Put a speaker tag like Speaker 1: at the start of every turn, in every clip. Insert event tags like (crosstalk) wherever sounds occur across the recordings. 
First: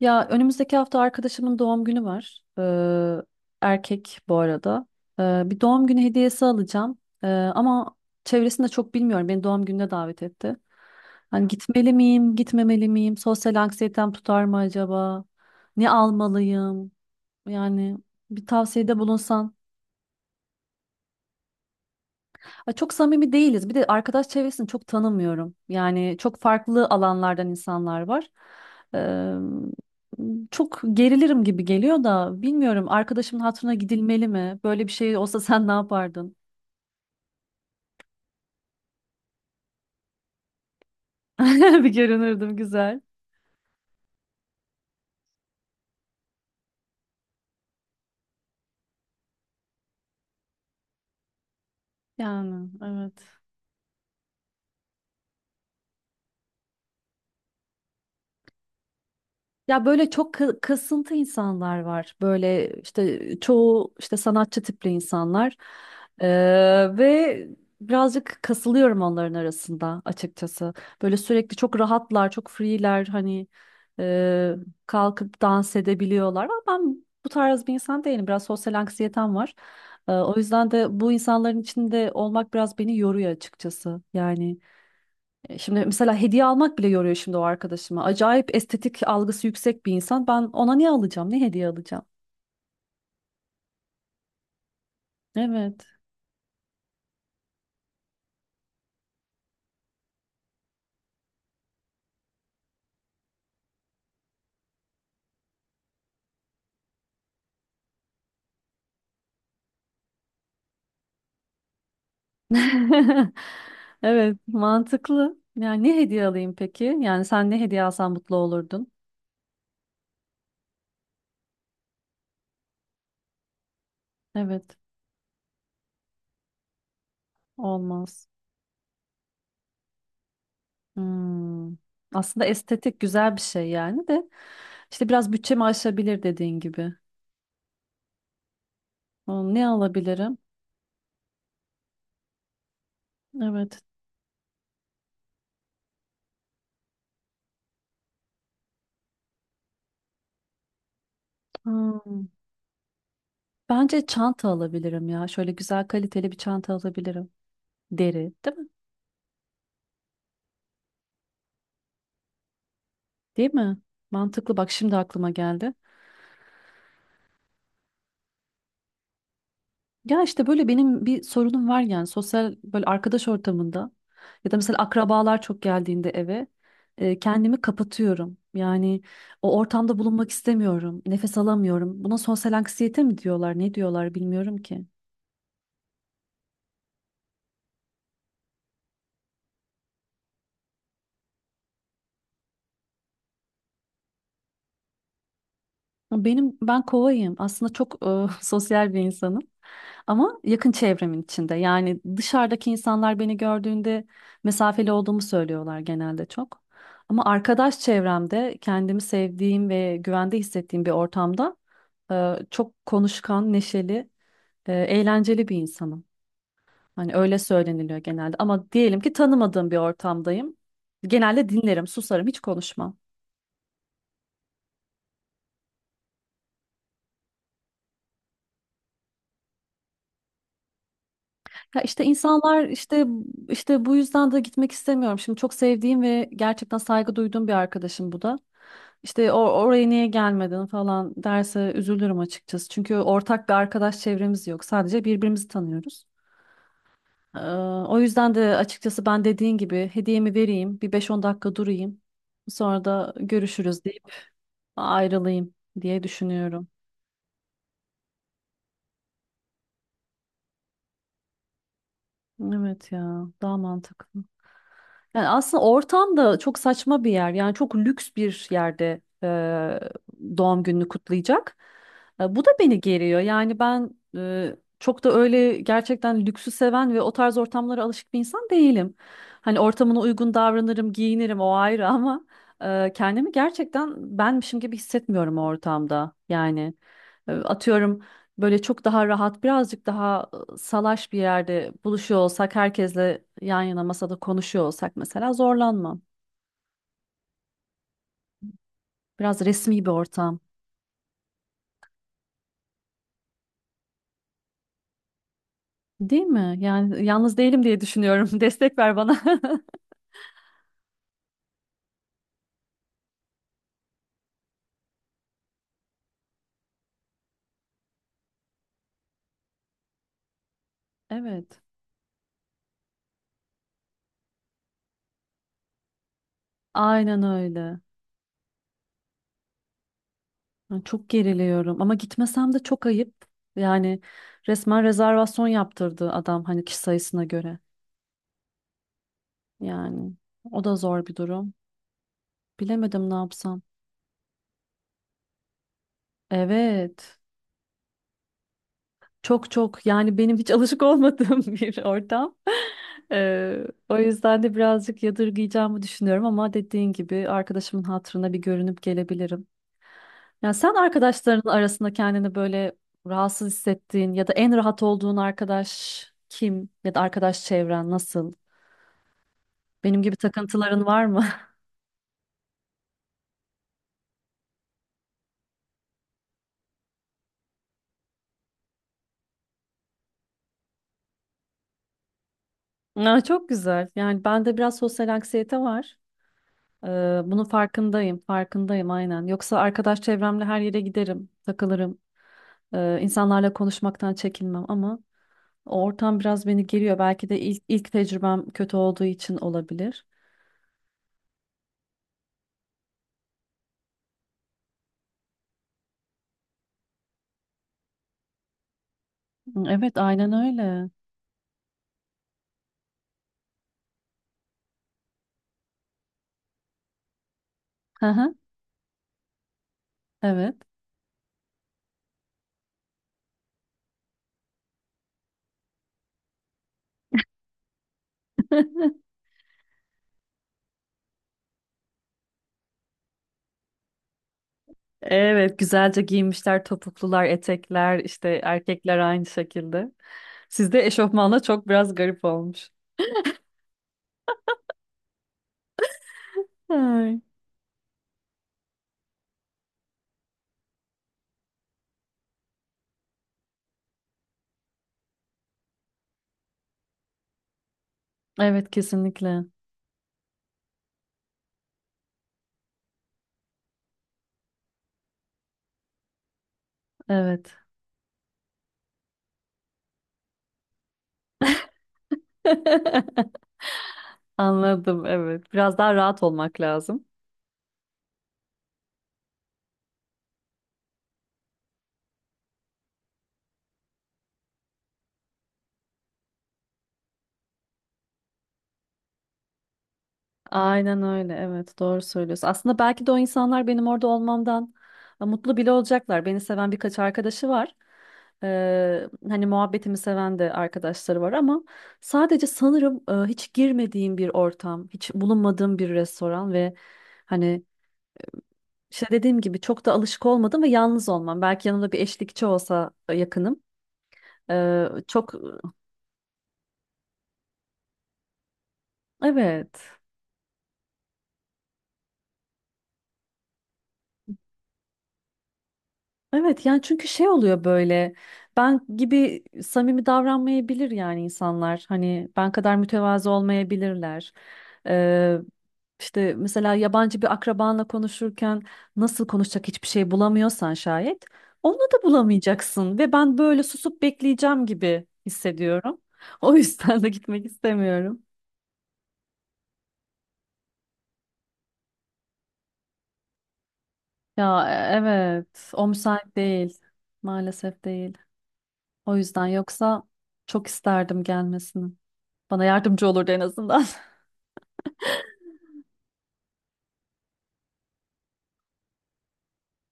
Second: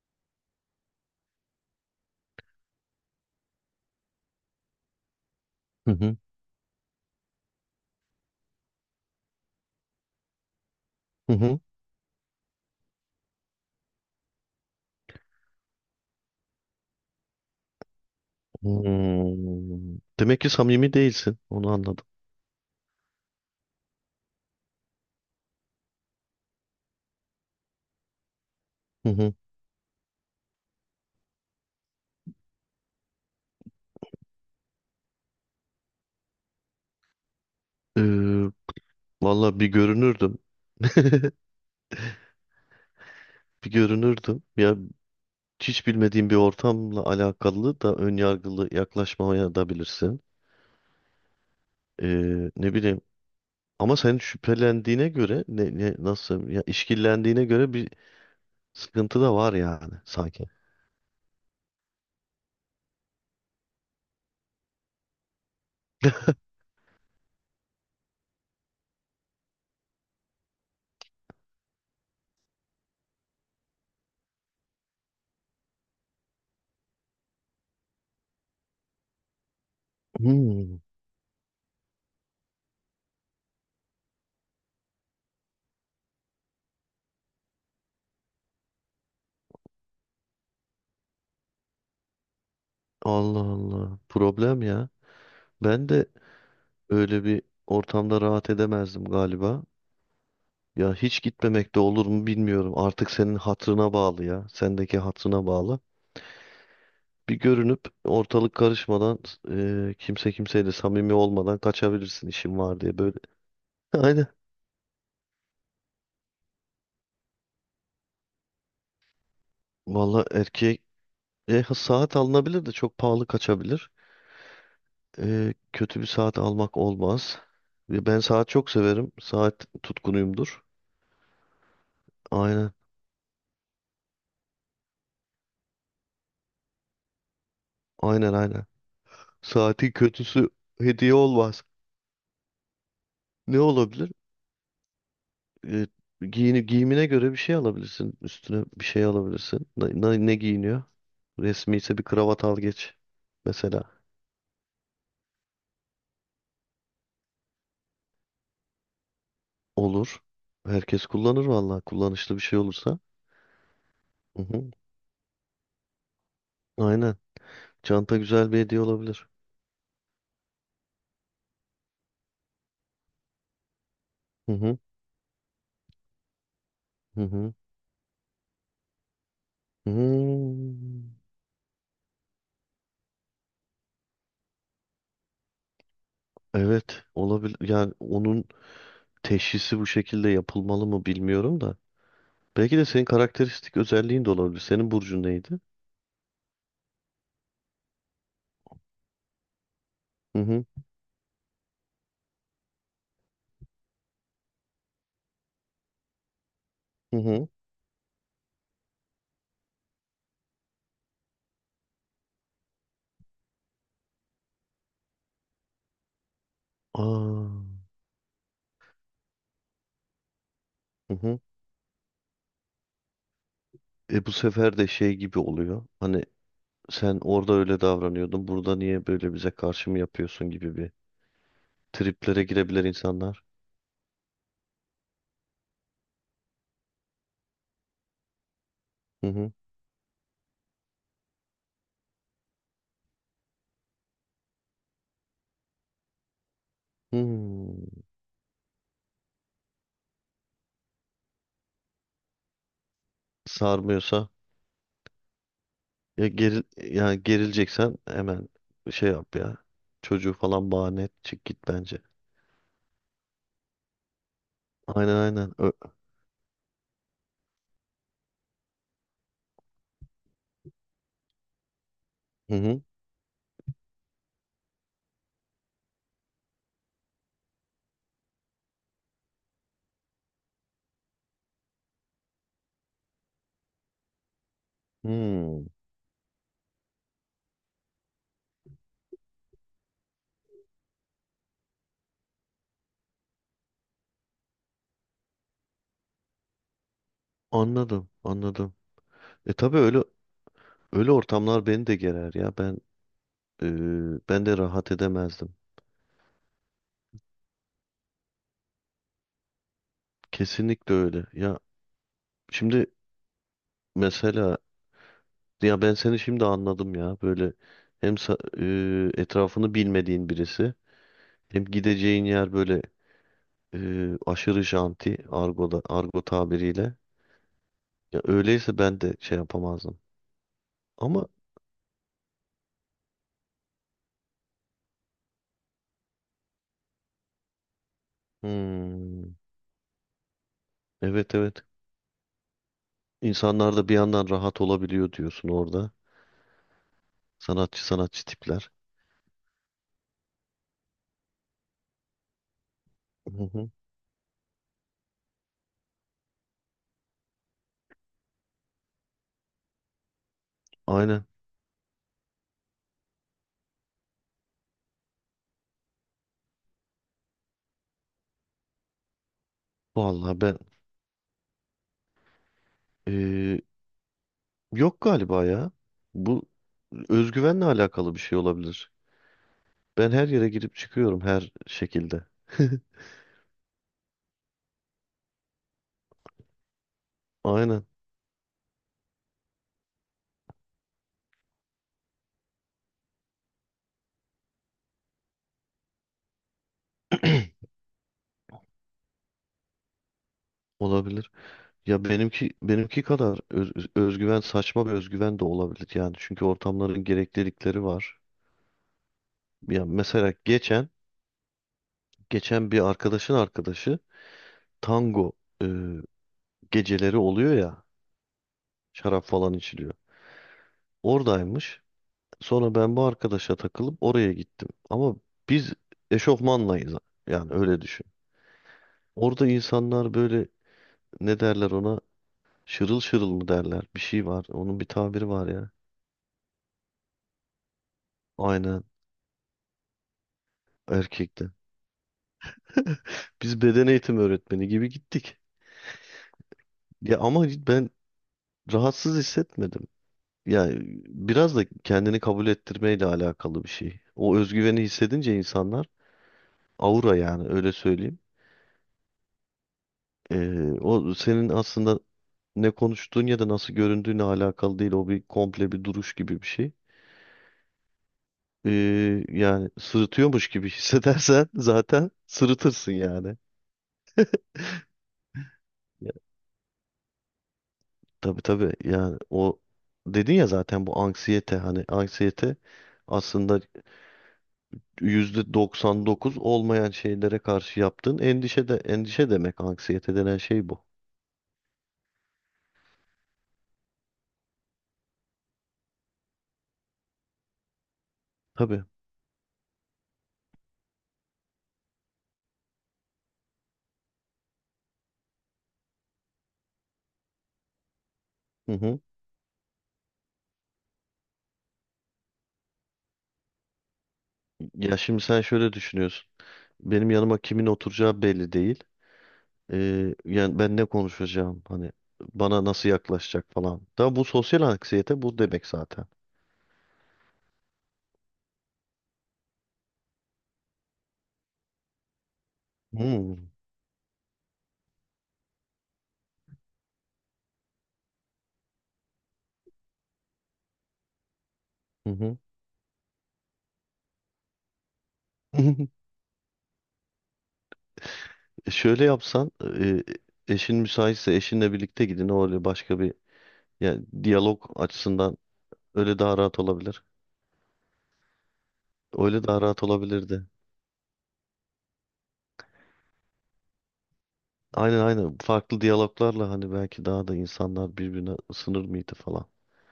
Speaker 1: Ya önümüzdeki hafta arkadaşımın doğum günü var. Erkek bu arada. Bir doğum
Speaker 2: Hı
Speaker 1: günü
Speaker 2: hı.
Speaker 1: hediyesi alacağım. Ama çevresinde çok bilmiyorum. Beni doğum gününe davet etti.
Speaker 2: Hı
Speaker 1: Hani
Speaker 2: hı.
Speaker 1: gitmeli miyim, gitmemeli miyim? Sosyal anksiyetem tutar mı acaba? Ne almalıyım? Yani bir tavsiyede bulunsan.
Speaker 2: Hmm. Demek ki samimi değilsin. Onu anladım.
Speaker 1: Ya çok samimi değiliz. Bir de arkadaş çevresini çok tanımıyorum. Yani çok farklı alanlardan insanlar var.
Speaker 2: Hı
Speaker 1: Eee,
Speaker 2: hı.
Speaker 1: Çok gerilirim gibi geliyor da bilmiyorum arkadaşımın hatırına gidilmeli mi? Böyle bir şey olsa (laughs) sen ne yapardın?
Speaker 2: Ee, Valla bir görünürdüm.
Speaker 1: (laughs) Bir görünürdüm güzel.
Speaker 2: Bir görünürdüm. Ya hiç bilmediğim bir ortamla alakalı da ön yargılı yaklaşmaya da bilirsin.
Speaker 1: Yani
Speaker 2: Ne bileyim.
Speaker 1: evet.
Speaker 2: Ama senin şüphelendiğine göre ne nasıl ya işkillendiğine göre bir sıkıntı da var
Speaker 1: Ya
Speaker 2: yani
Speaker 1: böyle çok
Speaker 2: sanki.
Speaker 1: kasıntı insanlar var. Böyle işte çoğu işte sanatçı tipli insanlar. Ee, ve birazcık kasılıyorum onların arasında açıkçası. Böyle sürekli çok rahatlar, çok free'ler hani e, kalkıp dans edebiliyorlar. Ama ben bu tarz bir insan değilim. Biraz sosyal anksiyetem var. O yüzden
Speaker 2: Hmm.
Speaker 1: de bu insanların içinde olmak biraz beni yoruyor açıkçası. Şimdi mesela hediye almak bile yoruyor şimdi o arkadaşıma. Acayip estetik algısı yüksek bir insan. Ben ona ne alacağım? Ne hediye alacağım?
Speaker 2: Allah Allah. Problem ya.
Speaker 1: Evet.
Speaker 2: Ben de öyle bir ortamda rahat edemezdim galiba. Ya hiç gitmemek de olur mu bilmiyorum. Artık senin hatırına bağlı ya. Sendeki hatırına bağlı. Bir görünüp ortalık karışmadan kimse kimseyle samimi olmadan kaçabilirsin işin var diye böyle.
Speaker 1: (laughs)
Speaker 2: (laughs) Aynen.
Speaker 1: Evet, mantıklı. Yani ne hediye alayım peki? Yani sen ne hediye alsan mutlu olurdun?
Speaker 2: Valla erkeğe saat alınabilir de çok pahalı kaçabilir.
Speaker 1: Evet,
Speaker 2: E, kötü bir saat almak olmaz. Ve ben
Speaker 1: olmaz.
Speaker 2: saat çok severim. Saat tutkunuyumdur.
Speaker 1: Hmm. Aslında
Speaker 2: Aynen.
Speaker 1: estetik güzel bir şey yani de işte biraz bütçemi aşabilir dediğin gibi.
Speaker 2: Aynen aynen.
Speaker 1: Aa, ne
Speaker 2: Saatin
Speaker 1: alabilirim?
Speaker 2: kötüsü hediye olmaz. Ne
Speaker 1: Evet.
Speaker 2: olabilir? e, Giyimine göre bir şey alabilirsin. Üstüne bir şey alabilirsin. Ne giyiniyor? Resmi ise bir
Speaker 1: Hmm.
Speaker 2: kravat al geç. Mesela.
Speaker 1: Bence çanta alabilirim ya. Şöyle güzel kaliteli bir çanta alabilirim. Deri, değil mi?
Speaker 2: Olur. Herkes kullanır vallahi. Kullanışlı bir şey olursa.
Speaker 1: Değil mi?
Speaker 2: Hı
Speaker 1: Mantıklı bak
Speaker 2: hı.
Speaker 1: şimdi aklıma geldi.
Speaker 2: Aynen. Çanta güzel bir hediye olabilir.
Speaker 1: Ya işte böyle benim bir sorunum var yani sosyal böyle arkadaş ortamında ya
Speaker 2: Hı
Speaker 1: da mesela
Speaker 2: hı.
Speaker 1: akrabalar çok geldiğinde eve
Speaker 2: Hı hı.
Speaker 1: kendimi kapatıyorum. Yani o ortamda bulunmak istemiyorum.
Speaker 2: Hmm.
Speaker 1: Nefes alamıyorum. Buna sosyal anksiyete mi diyorlar, ne diyorlar bilmiyorum ki.
Speaker 2: Evet. Olabilir. Yani onun teşhisi bu şekilde yapılmalı mı bilmiyorum da. Belki de senin karakteristik özelliğin de olabilir. Senin burcun neydi?
Speaker 1: Benim ben kovayım. Aslında çok (laughs) sosyal bir insanım. Ama
Speaker 2: Hı hı.
Speaker 1: yakın çevremin içinde. Yani dışarıdaki insanlar beni gördüğünde mesafeli olduğumu söylüyorlar genelde çok.
Speaker 2: Hı
Speaker 1: Ama
Speaker 2: hı.
Speaker 1: arkadaş çevremde kendimi sevdiğim ve güvende hissettiğim bir ortamda çok konuşkan, neşeli, eğlenceli bir insanım. Hani öyle
Speaker 2: Aa.
Speaker 1: söyleniliyor genelde. Ama diyelim ki tanımadığım bir ortamdayım.
Speaker 2: Hı hı.
Speaker 1: Genelde dinlerim, susarım, hiç konuşmam.
Speaker 2: E bu sefer de şey gibi oluyor. Hani sen orada öyle davranıyordun. Burada niye böyle bize karşı mı yapıyorsun gibi bir
Speaker 1: Ya işte
Speaker 2: triplere
Speaker 1: insanlar
Speaker 2: girebilir
Speaker 1: işte
Speaker 2: insanlar.
Speaker 1: işte bu yüzden de gitmek istemiyorum. Şimdi çok sevdiğim ve gerçekten saygı duyduğum bir arkadaşım bu da.
Speaker 2: Hı
Speaker 1: İşte
Speaker 2: hı.
Speaker 1: oraya niye gelmedin falan derse üzülürüm açıkçası. Çünkü ortak bir arkadaş çevremiz yok. Sadece birbirimizi tanıyoruz. Ee,
Speaker 2: Hmm.
Speaker 1: O yüzden de açıkçası ben dediğin gibi hediyemi vereyim, bir beş on dakika durayım. Sonra da görüşürüz deyip
Speaker 2: Sarmıyorsa
Speaker 1: ayrılayım diye
Speaker 2: ya geril
Speaker 1: düşünüyorum.
Speaker 2: yani gerileceksen hemen şey yap ya. Çocuğu falan bahane et, çık git bence.
Speaker 1: Evet ya, daha mantıklı.
Speaker 2: Aynen
Speaker 1: Yani
Speaker 2: aynen.
Speaker 1: aslında ortam da çok saçma bir yer. Yani çok lüks bir yerde doğum gününü kutlayacak. E, bu da
Speaker 2: Hı
Speaker 1: beni
Speaker 2: hı.
Speaker 1: geriyor. Yani ben çok da öyle gerçekten lüksü seven ve o tarz ortamlara alışık bir insan değilim. Hani ortamına uygun davranırım, giyinirim o ayrı (laughs) ama kendimi gerçekten benmişim gibi hissetmiyorum o
Speaker 2: Hmm.
Speaker 1: ortamda. Yani atıyorum. Böyle çok daha rahat, birazcık daha salaş bir yerde buluşuyor olsak, herkesle yan yana masada konuşuyor olsak mesela zorlanmam.
Speaker 2: Anladım, anladım.
Speaker 1: Biraz
Speaker 2: E tabii
Speaker 1: resmi bir
Speaker 2: öyle
Speaker 1: ortam,
Speaker 2: öyle ortamlar beni de gerer ya. Ben e, ben de rahat edemezdim.
Speaker 1: değil mi? Yani yalnız değilim diye düşünüyorum. (laughs) Destek ver bana. (laughs)
Speaker 2: Kesinlikle öyle. Ya şimdi mesela ya ben seni şimdi anladım ya. Böyle hem sa- etrafını bilmediğin birisi,
Speaker 1: Evet,
Speaker 2: hem gideceğin yer böyle aşırı janti, argoda argo tabiriyle.
Speaker 1: aynen öyle.
Speaker 2: Ya öyleyse ben de şey yapamazdım.
Speaker 1: Yani çok
Speaker 2: Ama
Speaker 1: geriliyorum ama gitmesem de çok ayıp. Yani resmen rezervasyon yaptırdı adam hani kişi sayısına göre.
Speaker 2: hmm,
Speaker 1: Yani o da zor bir
Speaker 2: evet
Speaker 1: durum.
Speaker 2: evet.
Speaker 1: Bilemedim ne yapsam.
Speaker 2: İnsanlar da bir yandan rahat olabiliyor diyorsun orada.
Speaker 1: Evet.
Speaker 2: Sanatçı sanatçı tipler.
Speaker 1: Çok çok yani benim hiç alışık olmadığım (laughs) bir ortam.
Speaker 2: Hı hı.
Speaker 1: O yüzden de birazcık yadırgayacağımı düşünüyorum ama dediğin gibi arkadaşımın hatırına bir görünüp gelebilirim. Ya sen
Speaker 2: Aynen.
Speaker 1: arkadaşların arasında kendini böyle rahatsız hissettiğin ya da en rahat olduğun arkadaş kim ya da arkadaş çevren nasıl? Benim gibi
Speaker 2: Vallahi
Speaker 1: takıntıların var mı?
Speaker 2: e, yok galiba ya. Bu özgüvenle alakalı bir şey olabilir. Ben her yere girip çıkıyorum her şekilde.
Speaker 1: (laughs)
Speaker 2: (laughs)
Speaker 1: Aa, çok güzel. Yani bende biraz sosyal anksiyete var. Ee, Bunun
Speaker 2: Aynen,
Speaker 1: farkındayım aynen. Yoksa arkadaş çevremle her yere giderim, takılırım. İnsanlarla konuşmaktan çekinmem ama o ortam biraz beni geriyor. Belki de ilk tecrübem kötü olduğu için olabilir.
Speaker 2: olabilir. Ya benimki kadar özgüven, saçma bir özgüven de olabilir yani. Çünkü ortamların gereklilikleri var. Ya
Speaker 1: Evet, aynen
Speaker 2: mesela geçen
Speaker 1: öyle.
Speaker 2: geçen bir arkadaşın arkadaşı tango e, geceleri oluyor ya.
Speaker 1: Hı hı,
Speaker 2: Şarap falan içiliyor.
Speaker 1: evet.
Speaker 2: Oradaymış. Sonra ben bu arkadaşa takılıp oraya gittim. Ama biz eşofmanlayız. Yani öyle düşün.
Speaker 1: (laughs)
Speaker 2: Orada insanlar böyle, ne derler ona? Şırıl şırıl mı derler? Bir şey var. Onun bir tabiri var
Speaker 1: Evet,
Speaker 2: ya.
Speaker 1: güzelce giyinmişler, topuklular, etekler, işte
Speaker 2: Aynen,
Speaker 1: erkekler aynı şekilde. Sizde eşofmanla
Speaker 2: erkekte.
Speaker 1: çok biraz garip olmuş.
Speaker 2: (laughs) Biz beden eğitimi öğretmeni gibi gittik. Ya
Speaker 1: Ay.
Speaker 2: ama ben rahatsız hissetmedim. Yani biraz da kendini kabul ettirmeyle alakalı bir şey. O özgüveni hissedince insanlar, aura yani öyle söyleyeyim.
Speaker 1: Evet, kesinlikle.
Speaker 2: O senin aslında ne konuştuğun ya da nasıl göründüğüne alakalı değil. O bir komple bir duruş gibi bir şey.
Speaker 1: Evet.
Speaker 2: Yani sırıtıyormuş gibi (laughs) hissedersen zaten sırıtırsın yani.
Speaker 1: (laughs) Anladım, evet. Biraz daha rahat olmak lazım.
Speaker 2: Tabii tabii, yani o dedin ya zaten, bu anksiyete, hani anksiyete aslında %99 olmayan şeylere karşı yaptığın endişe, de endişe demek anksiyete denen şey bu.
Speaker 1: Aynen öyle. Evet, doğru söylüyorsun. Aslında belki de o insanlar benim orada olmamdan mutlu bile olacaklar. Beni seven birkaç arkadaşı var.
Speaker 2: Tabii.
Speaker 1: Hani muhabbetimi seven de arkadaşları var ama sadece sanırım hiç girmediğim bir ortam, hiç bulunmadığım bir restoran ve hani
Speaker 2: Hı hı.
Speaker 1: işte dediğim gibi çok da alışık olmadım ve yalnız olmam. Belki yanımda bir eşlikçi olsa yakınım. Ee,
Speaker 2: Ya şimdi
Speaker 1: çok e,
Speaker 2: sen şöyle düşünüyorsun. Benim yanıma kimin oturacağı belli değil.
Speaker 1: evet.
Speaker 2: Yani ben ne konuşacağım, hani bana nasıl yaklaşacak falan. Da bu sosyal anksiyete bu demek zaten.
Speaker 1: Evet yani çünkü şey oluyor böyle ben gibi samimi davranmayabilir yani insanlar hani ben kadar mütevazı
Speaker 2: Hmm.
Speaker 1: olmayabilirler. Ee, işte mesela yabancı bir akrabanla konuşurken nasıl konuşacak hiçbir şey bulamıyorsan şayet onu da
Speaker 2: Hı hı.
Speaker 1: bulamayacaksın ve ben böyle susup bekleyeceğim gibi
Speaker 2: (laughs)
Speaker 1: hissediyorum. (laughs) O yüzden de gitmek istemiyorum.
Speaker 2: Şöyle yapsan, e, eşin müsaitse eşinle birlikte gidin. O öyle başka bir, yani diyalog
Speaker 1: Ya
Speaker 2: açısından
Speaker 1: evet o
Speaker 2: öyle
Speaker 1: müsait
Speaker 2: daha rahat
Speaker 1: değil
Speaker 2: olabilir.
Speaker 1: maalesef değil. O
Speaker 2: Öyle
Speaker 1: yüzden
Speaker 2: daha rahat
Speaker 1: yoksa
Speaker 2: olabilirdi.
Speaker 1: çok isterdim gelmesini. Bana yardımcı olurdu en azından. (laughs)
Speaker 2: Aynen aynen, farklı diyaloglarla, hani belki daha da insanlar birbirine ısınır mıydı falan.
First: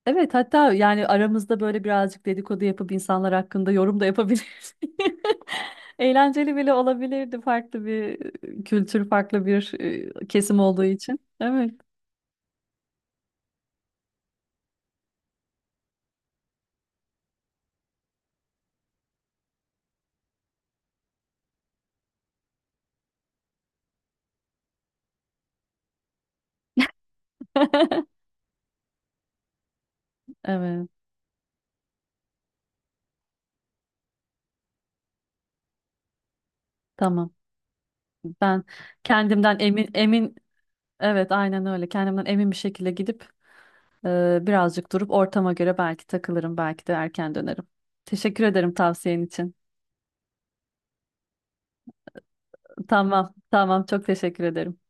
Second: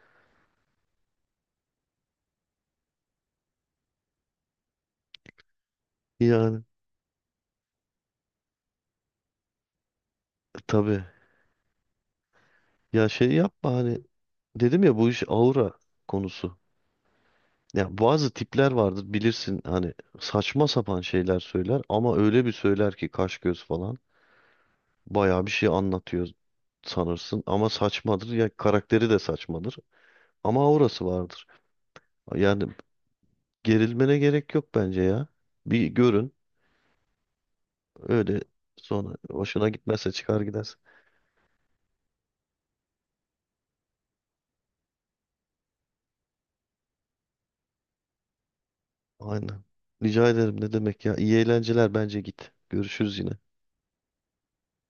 Speaker 1: Evet hatta yani aramızda böyle birazcık dedikodu yapıp insanlar hakkında yorum da yapabiliriz. (laughs) Eğlenceli
Speaker 2: Yani
Speaker 1: bile olabilirdi farklı bir kültür, farklı bir kesim olduğu
Speaker 2: tabii,
Speaker 1: için. Evet.
Speaker 2: ya şey yapma, hani dedim ya bu iş aura konusu. Ya bazı tipler vardır bilirsin, hani saçma sapan şeyler söyler ama öyle bir söyler ki, kaş göz falan. Bayağı bir şey anlatıyor sanırsın ama saçmadır.
Speaker 1: (laughs)
Speaker 2: Ya karakteri de saçmadır ama
Speaker 1: Evet,
Speaker 2: aurası vardır. Yani gerilmene gerek yok bence ya. Bir görün
Speaker 1: tamam.
Speaker 2: öyle,
Speaker 1: Ben
Speaker 2: sonra
Speaker 1: kendimden
Speaker 2: hoşuna
Speaker 1: emin
Speaker 2: gitmezse
Speaker 1: emin
Speaker 2: çıkar gidersin.
Speaker 1: evet aynen öyle. Kendimden emin bir şekilde gidip birazcık durup ortama göre belki takılırım, belki de erken dönerim. Teşekkür ederim tavsiyen için.
Speaker 2: Aynen. Rica ederim, ne demek ya. İyi eğlenceler, bence git. Görüşürüz yine.
Speaker 1: Tamam, tamam çok teşekkür ederim.